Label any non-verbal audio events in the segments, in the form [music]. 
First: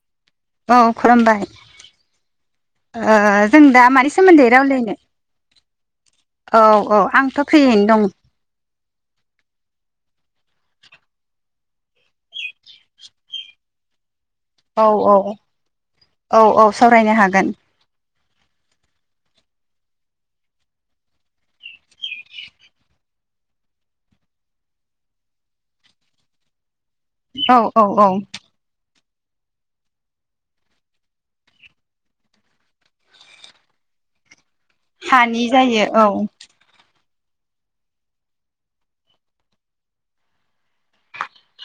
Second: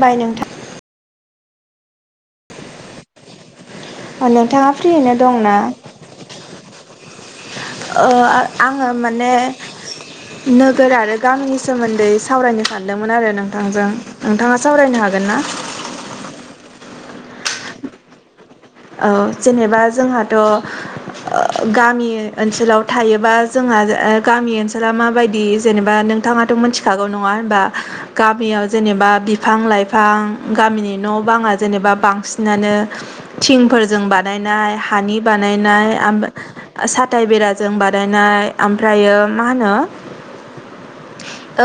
बाय नों औ खुलुमबाय जों दा मानि सोमोन्दै नोंथाङा रावलायनो फ्रियैनो दंना औ औ आंथ' फ्रियैनो दं ओ आङो माने नोगोर आरो गामिनि सोमोन्दै सावरायनो सानदोंमोन आरो नोंथांजों नोंथाङा औ सावरायनो औ हागोन ना? औ औ सावरायनो हागोन औ जेनेबा जोंहाथ' अ गामि ओनसोलाव थायोबा जोंहा गामि ओनसोला माबायदि जेनेबा नोंथाङाथ' मिथिखागौ नङा औ होनोमबा औ औ गामियाव जेनेबा बिफां लाइफां गामिनि न' बाङा जेनेबा बांसिनानो थिंफोरजों बानायनाय हानि जायो बानायनाय औ आमबाय साथ थाय बेराजों बानायायनाय ओमफ्रायो मा होनो ओ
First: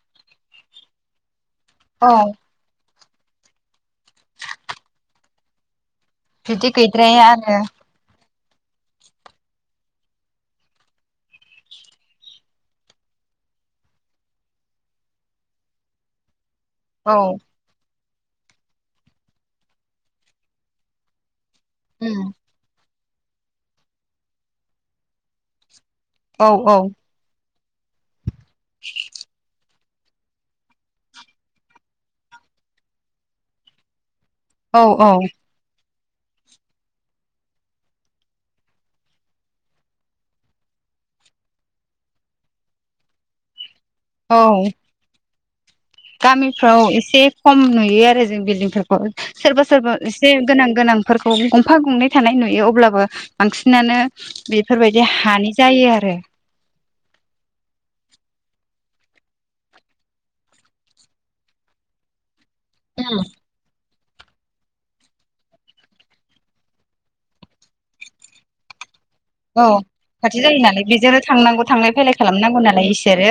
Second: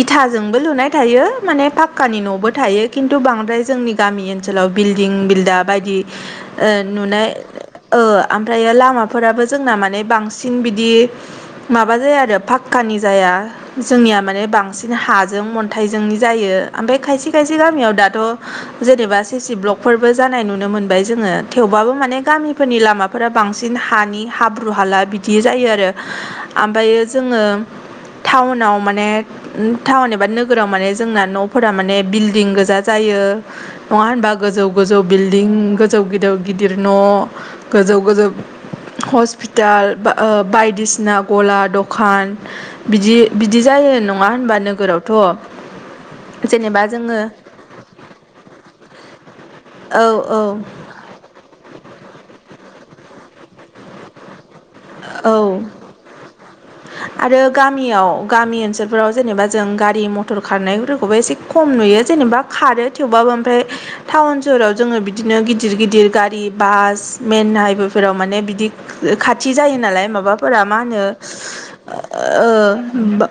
इथाजोंबो लुनाय थायो माने औ पाक्कानि न'बो थायो खिन्थु बांद्राय जोंनि गामि ओनसोलाव बिल्डिं बिल्दा बायदि बिदि ओ नुना गैद्राया आरो ओ ओमफ्रायो लामाफोराबो जोंना माने बांसिन बिदि माबा जाया आरो फाखकानि जाया आ जोंनिया माने बांसिन हाजों अन्थाइजोंनि जायो ओमफ्राय औ खायसे खायसे गामियाव दाथ' जेनेबा सिसि ब्लकफोरबो जानाय नुनो मोनबाय जोङो। थेवबाबो माने उम गामिफोरनि लामाफोरा बांसिन हानि हाब्रु हाला बिदि जायो आरो औ औ ओमफ्रायो जोङो टाउनाव माने उ टाउन एबा नोगोराव माने जोंना न'फोरा माने बिल्डिं गोजा जायो नङा होनबा गोजौ औ गोजौ औ बिल्डिं गोजौ गिदौ गिदिर न' गोजौ गोजौ हस्पिटाल बा ओ बायदिसिना गला दखान बिदि बिदि जायो नङा होनबा औ नोगोरावथ' गामिफ्राव जेनेबा जोङो एसे खम नुयो आरो जों बिल्डिंफोरखौ सोरबा सोरबा औ एसे औ गोनां गोनां फोरफोरखौ गंफा गंनै थानाय नुयो अब्लाबो बांसिनानो बेफोरबायदि हानि औ जायो आरो आरो गामियाव गामि ओनसोलफोराव जेनेबा जों गारि मथर खारनायफोरखौबो एसे खम नुयो जेनेबा खारो थेवबाबो ओमफ्राय टाउन सोहराव जोङो बिदिनो गिदिर गिदिर गारि बास मईन हाइवेफोराव माने बिदि खाथि औ जायो नालाय खाथि जायो माबाफोरा मा नालाय होनो बेजोंनो थांनांगौ थांलाय फैलाय खालामनांगौ ओ नालाय बा इसोरो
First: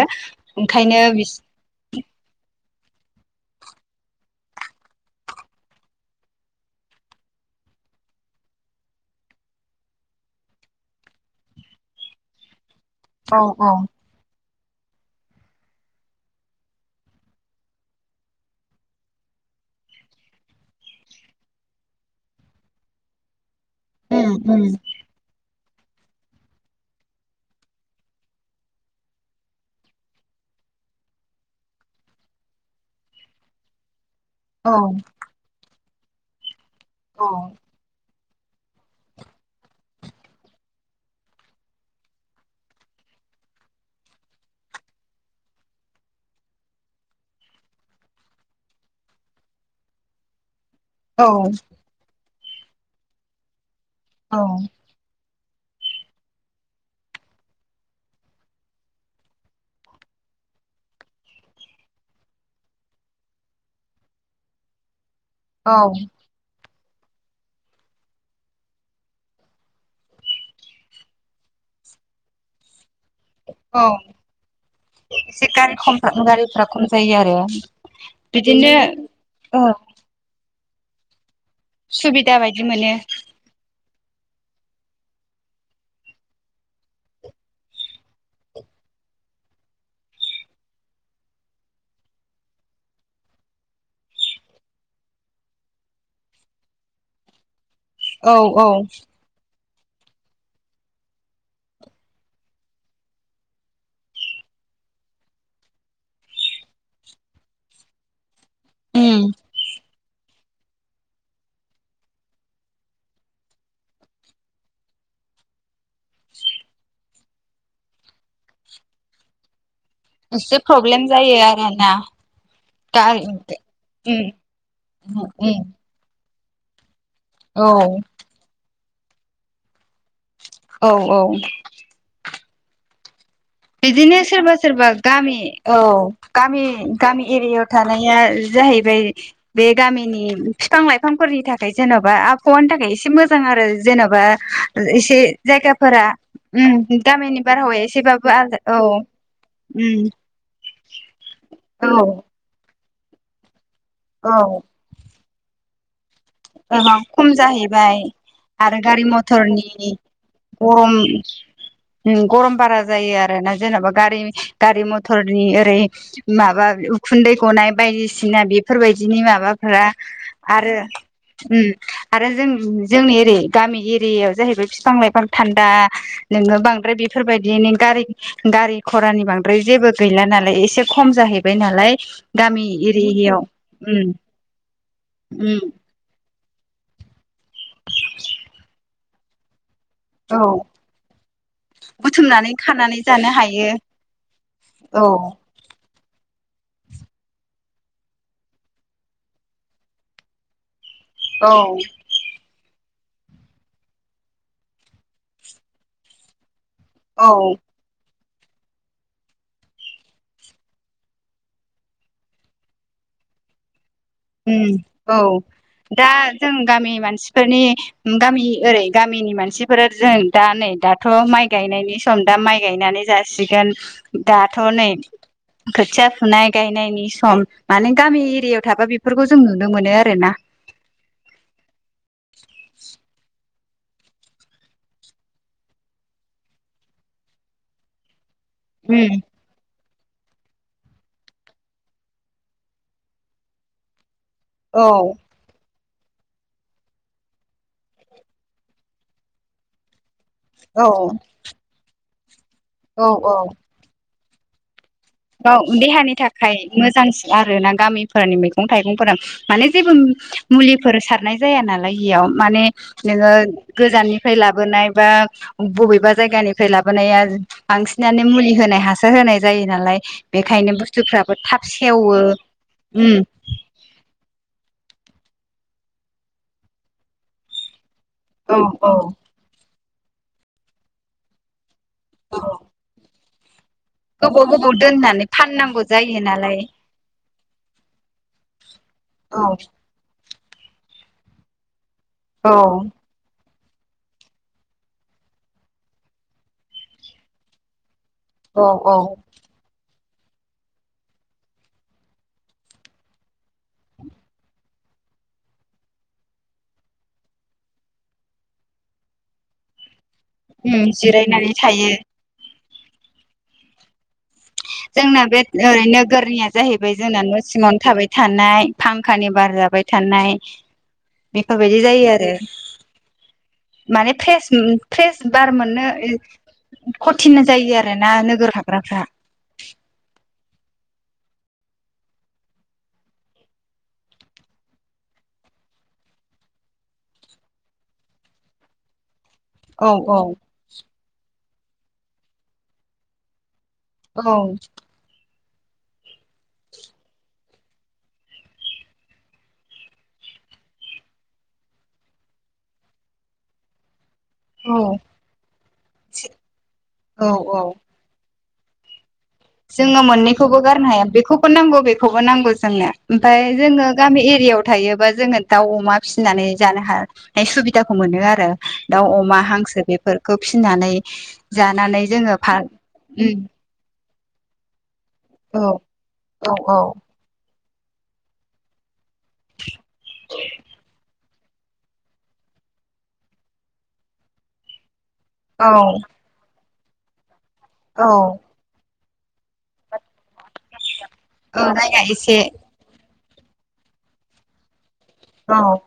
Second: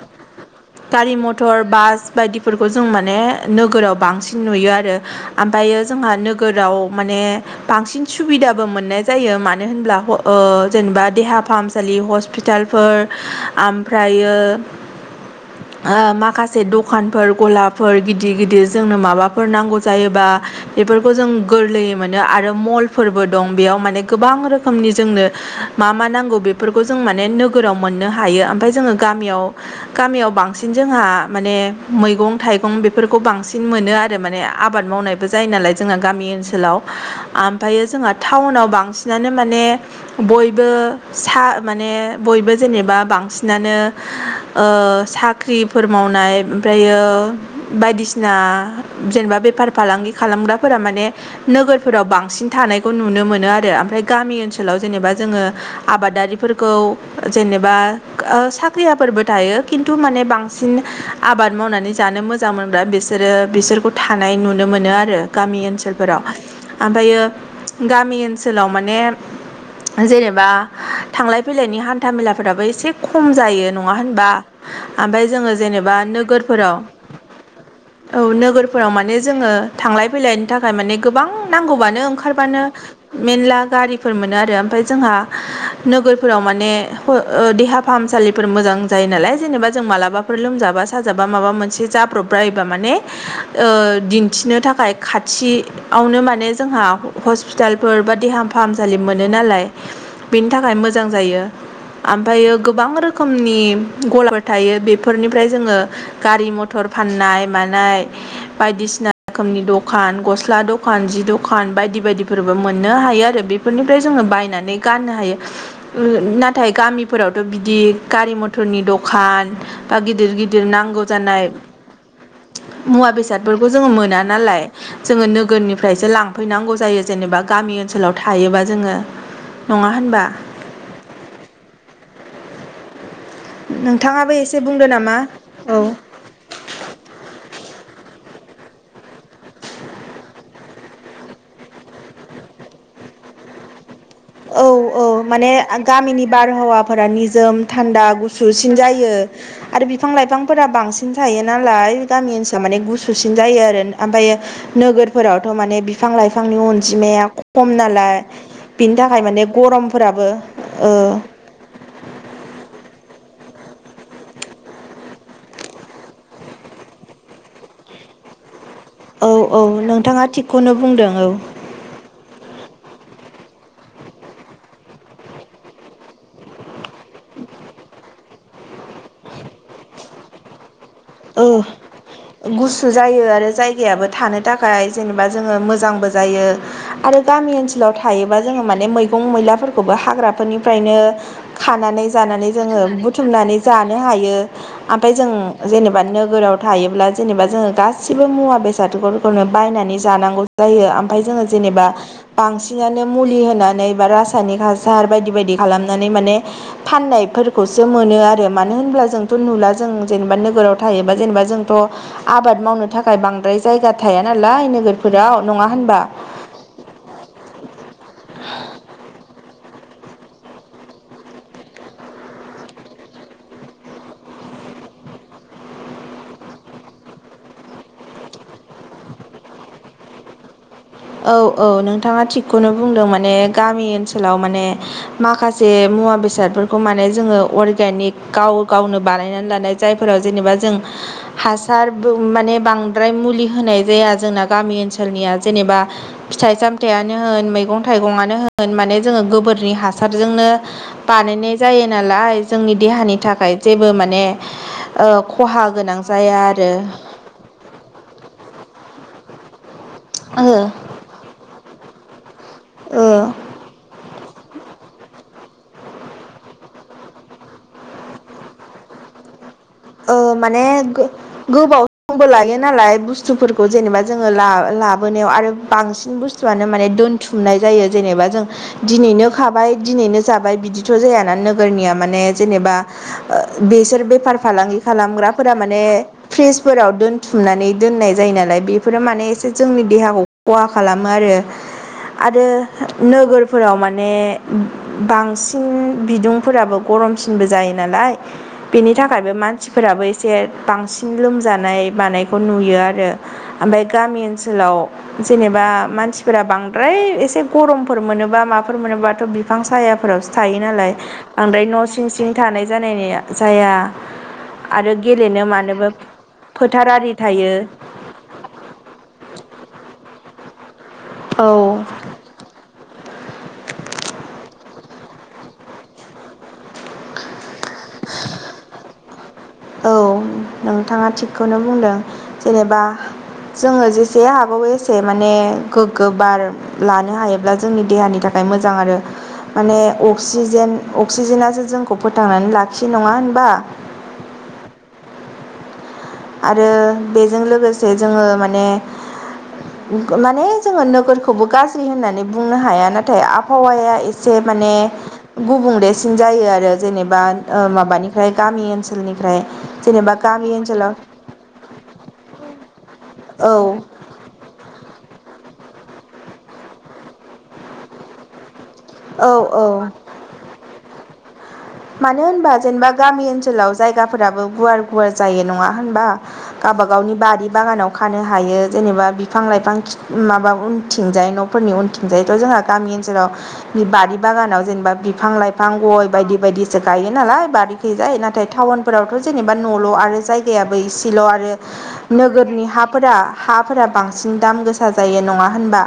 ओंखायनो गारि बिस मथर बास बायदिफोरखौ जों माने नोगोराव बांसिन नुयो आरो आमफायो जोंहा नोगोराव माने बांसिन सुबिदाबो मोनाय जायो मानो होनब्ला ह ओ जेनेबा देहा फाहामसालि हस्पिताल फोर औ औ ओमफ्रायो ओ माखासे दखानफोर गलाफोर गिदिर गिदिर जोंनो माबाफोर नांगौ जायोबा बेफोरखौ जों गोरलैयै मोनो आरो मलफोरबो दं बेयाव माने गोबां उम उम रोखोमनि जोंनो मा मा नांगौ बेफोरखौ जों माने नोगोराव मोननो हायो ओमफाय जोङो ग गामियाव बांसिन जोंहा माने मैगं थाइगं बेफोरखौ बांसिन मोनो आरो माने औ आबाद मावनायबो जायो नालाय जोंना गामि ओनसोलाव औ ओमफायो जोंहा टाउनाव बांसिनानो माने बयबो सा माने बयबो जेनेबा बांसिनानो ओ साख्रिफोर मावनाय ओमफ्रायो बायदिसिना जेनेबा बेफार फालांगि खालामग्रा फोरा माने औ नोगोरफोराव बांसिन थानायखौ नुनो मोनो आरो ओमफ्राय गामि औ ओनसोलाव जेनेबा जोङो आबादारिफोरखौ जेनेबा ओ साख्रियाफोरबो थायो खिन्थु माने बांसिन आबाद मावनानै जानो मोजां मोन बिसोरो बिसोरखौ थानाय नुनो मोनो आरो गामि औ ओनसोलफोराव ओमफ्रायो गामि ओनसोलाव माने जेनेबा थांलाय फैलायनि हान्था मेलाफोराबो एसे खम जायो औ नङा होनबा ओमफाय एसे जोङो गारि जेनेबा खम गारिफ्रा नोगोरफोराव खम जायो आरो औ बिदिनो नोगोरफोराव माने जोङो औ थांलाय फैलाय थाखाय माने गोबां नांगौबनो सुबिदा ओंखारबानो बायदि मोनो मेनला गारि फोर मोनो आरो ओमफाय जोंहा नोगोरफोराव माने फो ओ देहा फाहामसालिफोर मोजां जायो नालाय जेनेबा जों मालाबाफोर लोमजाबा साजाबा माबा मोनसे जा जाब्रब्रायोबा माने दिन्थिनो थाखाय खाथिआवनो माने जोंहा हस्पिटालफोर बा औ देहा औ फाहामसालि मोनो नालाय बेनि थाखाय मोजां जायो ओमफ्रायो गोबां रोखोमनि गलाफोर थायो बेफोरनिफ्राय जोङो गारि मथर फाननाय मानाय बायदिसिना उम रोखोमनि दखान गस स्ला दखान जि दखान बायदि बायदि फोरबो मोनो नाथाय गामिफोरावथ' बिदि गारि मथरनि दखान बा गिदिर एसे गिदिर नांगौ प्रब्लेम जायो जानाय आरोना मुवा गारि बेसादफोरखौ जोङो मोना उम नालाय जोङो उम उम नोगोरनिफ्रायसो लां फैनांगौ जायो जेनेबा औ गामि ओनसोलाव थायोबा जोङो नङा होनबा औ औ बिदिनो नोंथाङाबो सोरबा एसे बुंदो सोरबा नामा गामि औ गामि गामि एरियायाव थानाया जाहैबाय बे गामिनि बिफां लाइफांफोरनि थाखाय जेन'बा आबहावानि थाखाय एसे मोजां आरो जेन'बा औ औ एसे माने जायगाफोरा गामिनि उम गामिनि बारहावाया एसेबाब सुसिन जायो आरो बिफां लाइफांफोरा बांसिन थायो औ नालाय गामि ओनसोलाव माने गुसुसिन जायो आरो ओम औ नोगोरफोरावथ' माने बिफां लाइफांनि जाबाव अनजिमाया खम जाहैबाय नालाय आरो बिनि गारि थाखाय माने मथरनि गरमफोराबो ओ गरम उम गरम बारा जायो आरो जेनबा गारि गारि मथरनि ओरै माबा उखुन्दै गनाय बायदिसिना बेफोरबायदिनि औ औ माबाफोरा नोंथाङा थिगखौनो आरो बुंदों औ उम आरो आरो जों जोंनि एरै गामि एरियायाव जाहैबाय बिफां लाइफां थान्दा नोङो बांद्राय बेफोर फोरबायदिनि गारि गारि खरानि बांद्राय जेबो गैला नालाय एसोर ओ गुसु जायो एरियायाव आरो जायगायाबो उम थानो थाखाय जेनेबा जोङो उम मोजांबो जायो आरो गामि ओनोलाव थायोबा जोङो माने मैगं मैलाफोरखौ फोर खौबो औ हाग्राफोरनिफ्रायनो खानानै जानानै बुथुमनानै जोङो खानानै जानो बुथुमनानै हायो जानो हायो औ आमफाय जों जेनेबा नोगोराव थायोब्ला जेनेबा जोङो गासिबो मुवा बेसादफोरखौनो बायनानै जानांगौ जायो ओमफाय जोङो औ जेनेबा बांसिन बिदिनानो मुलि होनानै बा रासायनिक हासार बायदि बायदि खालामनानै माने औ फाननायफोरखौसो मोनो आरो मानो होनब्ला जोंथ' नुला जों जेनेबा नो नोगोराव थायोबा जेनेबा जोंथ' आबाद मावनो थाखाय बांद्राय जायगा थाया नालाय उम औ नोगोरफोराव नङा होनबा दा जों गामि मानसिफोरनि गामि ओरै गामिनि मानसि बेफोर जों दा नै दाथ' माइ गायनायनि सम दा माइ गायनानै जासिगोन दाथ' थ'नै खोथिया फुनाय गायनायनि सम माने गामि एरियायाव थाबा बेफोर बेफोरखौ जों नुनो मोनो आरोना औ औ नोंथाङा थिगखौनो बुंदों माने गामि ओनसोलाव माने माखासे मुवा बेसादफोरखौ माने जोङो अर्गेनिक गाव गावनो बानायनानै लानाय जायफोराव जेनेबा जों हासार माने बांद्राय मुलि होनाय जाया। जोंना गामि औ ओनसोलनिया जेनेबा फिथाइ सामथाइयानो होन मैगं थाइगंआनो होन माने जोङो गोबोरनि हासार हासारजोंनो औ बानायनाय जायो नालाय जोंनि औ देहानि औ थाखाय जेबो माने ओ गाव खहा गोनां देहानि जाया थाखाय आरो मोजांसिन आरोना गामिफोरनि मैगं थाइगंफोरा माने जेबो ओ मुलिफोर सारनाय जाया नालाय बेयाव माने नोङो ओ गोजाननिफ्राय लाबोनाय बा बबेबा जायगानिफ्राय लाबोनाया बांसिनानो मुलि होनाय हासार होनाय जायो नाला नालाय बेखायनो बुस्थुफ्राबो थाब सेव बो लायो नालाय बुस्थुफोरखौ जेनेबा जोङो ला लाब बोनायाव आरो बांसिन बुस्थुआनो माने दोनथुमनाय जायो जेनेबा जों औ औ दिनैनो खाबाय दिनैनो जाबाय बिदिथ' जायाना नोगोरनिया माने औ जेनेबा बेसोर बेफार गोबाव गोबाव फालांगि दोननानै खालामग्राफोरा माने फाननांगौ जायो नालाय फ्रिसफोराव दोनथुमनानै दोननाय जायो नालाय बेफोर माने औ एसे जोंनि देहाखौ खहा खालामो आरो आरो औ नोगोर फोराव माने बांसिन बिदुंफोराबो गरमसिनबो जायो नालाय औ बेनि औ थाखायबो मानसिफोराबो एसे बांसिन लोमजानाय मानायखौ नुयो आरो ओमफ्राय गामिनि ओनसोलाव जेनेबा मानसिफोरा बांद्राय एसे गरमफोर मोनोबा माफोर मोनोबाथ' बिफां सायाफोरावसो थायो उम नालाय जिरायनानै बांद्राय न' थायो सिं सिं थानाय जानाय जाया आरो जोंना बे गेलेनो ओरै मानोबो नोगोरनिया फोथार जाहैबाय आरि जोंना न' थायो सिङावनो थाबाय थानाय फांखानि बार जाबाय थानाय चनाय औ बेफोरबायदि जायो आरो माने फ्रेस फ्रेस बार मोननो खथिन जायो आरोना नोगोराव थाग्राफ्रा औ नोंथाङा थिगखौनो बुंदों जेनेबा जोङो जेसे हागौ एसे माने गोग्गो बार लानो हायोब्ला जोंनि देहानि थाखाय थाखाय मोजां आरो माने औ औ अक्सिजेन अक्सिजेनासो जोंखौ फोथांनानै लाखियो नङा होनबा? औ आरो बेजों लोगोसे जोङो माने माने जोङो नोगोरखौबो गाज्रि होननानै बुंनो हाया नाथाय आबहावाया एसे एसे माने औ गुबुंलेसिन जायो आरो जेनेबा औ ओ औ माबानिफ्राय गामि ओनसोलनि जोङो मोननैखौबो गारनो हाया बेखौ‌ बेखौबो नांगौ बेखौबो नांगौ जोंनो ओमफ्राय औ जोंङो गामि एरियायाव थायोबा जों जोङो दाउ अमा फिसिनानै जानो हानाय सुबिदाखौ मोनो आरो। दाउ औ अमा हांसो औ बेफोरखौ फिसिनानै जानानै मानो जोङो होनबा फा जेनेबा गामि उम ओनसोलाव जायगाफोरा आंबो गुवार गुवार जायो औ नंङा होमबा औ औ गावबा-गावनि बारि बागानाव खानो हायो जेनेबा बिफां लाइफां माबा उनथिंजाय फोरनि उनथिं जायथ' जोंहा गामि ओनसोलाव बारि बागानाव जेनेबा बिफां औ लाइफां गय बायदि बायदिसो गायो नालाय औ बारिखैजाय नाथाय टाउन फोरावथ' जेनेबा न'ल' आरो जायगायाबो इसेल' आरो औ जायगा एसे नोगोरनि हाफोरा हाफोरा बांसिन दाम गोसा जायो नङा औ होनबा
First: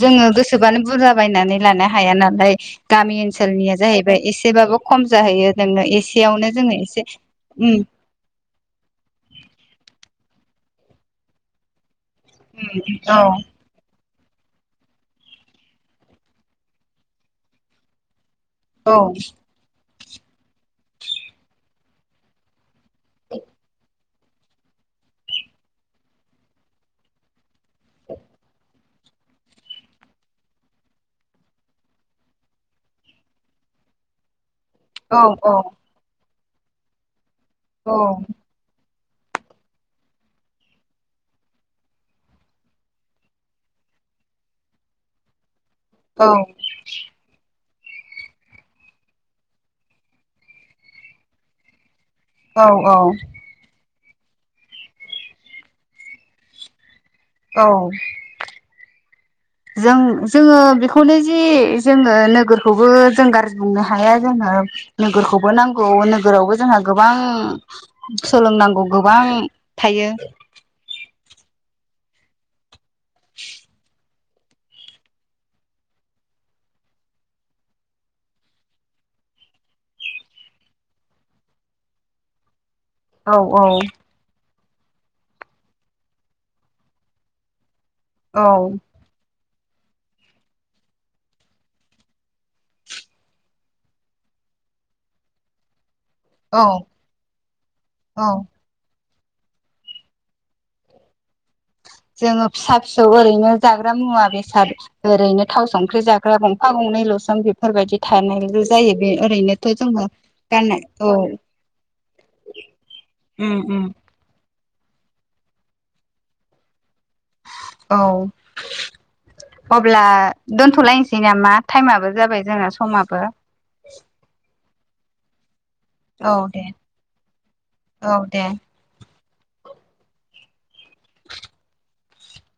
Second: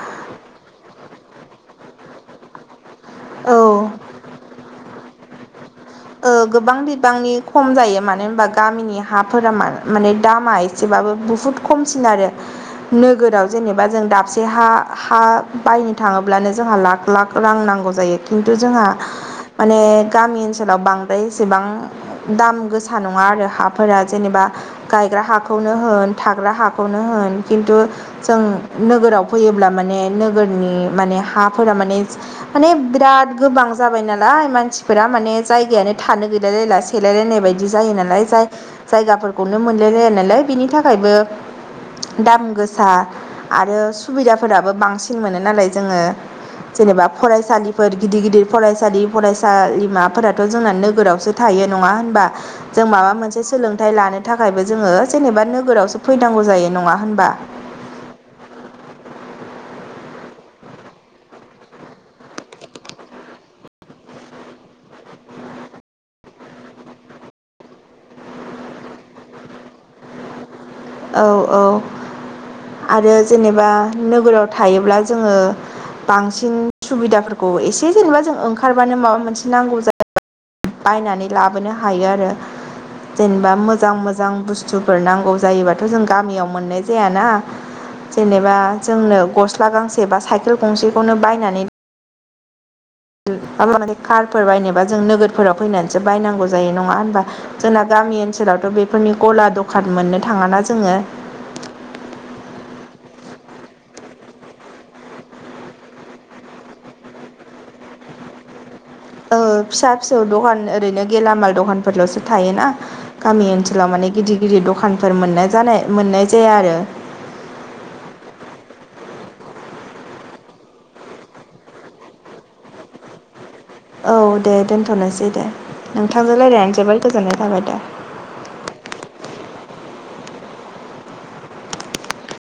जोङो गोसोबानो बुरजा बायनानै लानो हाया नालाय गामि ओनसोलनिया औ जाहैबाय एसेबाबो खम जाहैयो नोंनो ओ एसेयावनो जोङो गोबां एसे बिबांनि खम उम जायो मानो होनबा गामिनि हाफोरा मा माने दामा एसेबाबो बुहुद खमसिन आरो उम औ नोगोराव जेनेबा जों दाबसे हा हा बायनो थाङोब्लानो जोंहा लाख लाख रां नांगौ जायो खिन्थु जोंहा औ माने गामि ओनसोलाव बांद्राय एसेबां दाम गोसा गोसा नङा आरो हाफोरा जेनेबा गायग्रा हाखौनो होन थाग्रा हाखौनो होन किन्थु जों नो गोराव फैयोब्ला माने नोगोरनि माने हाफोरा माने माने बिराद गोबां जाबाय नालाय मानसिफोरा औ माने औ जायगायानो थानो गैलायलायला सेलायलायनाय बायदि जायो औ नालाय जाय जायगाफोरखौनो मोनलायलाया नालाय बिनि थाखायबो दाम गोसा आरो सुबिदाफोराबो बांसिन मोनो नालाय जोङो औ जेनेबा फरायसालिफोर गिदिर गिदिर फरायसालि फरायसालिमाफोरा थ' जोंना नोगोराव सो थायो नङा होनबा औ जों माबा औ मोनसे सोलोंथाइ लानो थाखायबो जोङो जेनेबा नोगोरावसो फैनांगौ जायो नङा होनबा औ जों जोङो बेखौनो जि जोङो नोगोरखौबो जों गाज्रि बुंनो हाया जोङो ओ नोगोरखौबो नांगौ नोगोरावबो जोंहा गोबां सोलोंनांगौ गोबां थायो औ औ आरो जेनेबा नोगोराव थायोब्ला जोङो बांसिन सुबिदाफोरखौ एसे जेनेबा जों ओंखारबानो माबा मोनसे नांगौ जायो बायनानै लाबोनो हायो आरो औ जेनेबा औ मोजां मोजां बुस्थुफोर नांगौ जायोबा बेखौ जों गामियाव मोननाय जायख ना औ जेनेबा जोंनो गस स्ला गांसे बा साइकेल गंसेखौनो बायनानै माबा मोनसे कारफोर बायनोबा जों नोगोरफोराव फैनानै सो बायनांगौ औ जायो नङा होनबा जोंना गामि औ ओनसोलावथ' बे फोरनि गला दखान मोननो थाङा ना जोङो जोङो फिसा फिसौ ओरैनो जाग्रा मुवा बेसाद एसां बेफोरबायदि थानाय ओ फिसा फिसौ दखान ओरैनो औ गेलामाल दखानफोरल'सो थायोना गामि उम उम ओनसोलाव माने गिदिर गिदिर दखानफोर मोननाय जानाय मोननाय जाया आरो औ अब्ला दोनथ'लायनोसै नामा टाइमाबो जाबाय जोंना समाबो औ दे दोनथ'नोसै दे औ नोंथांजों दे रायलायनानै जोबोद गोजोननाय थाबाय दे औ दे [inaudible]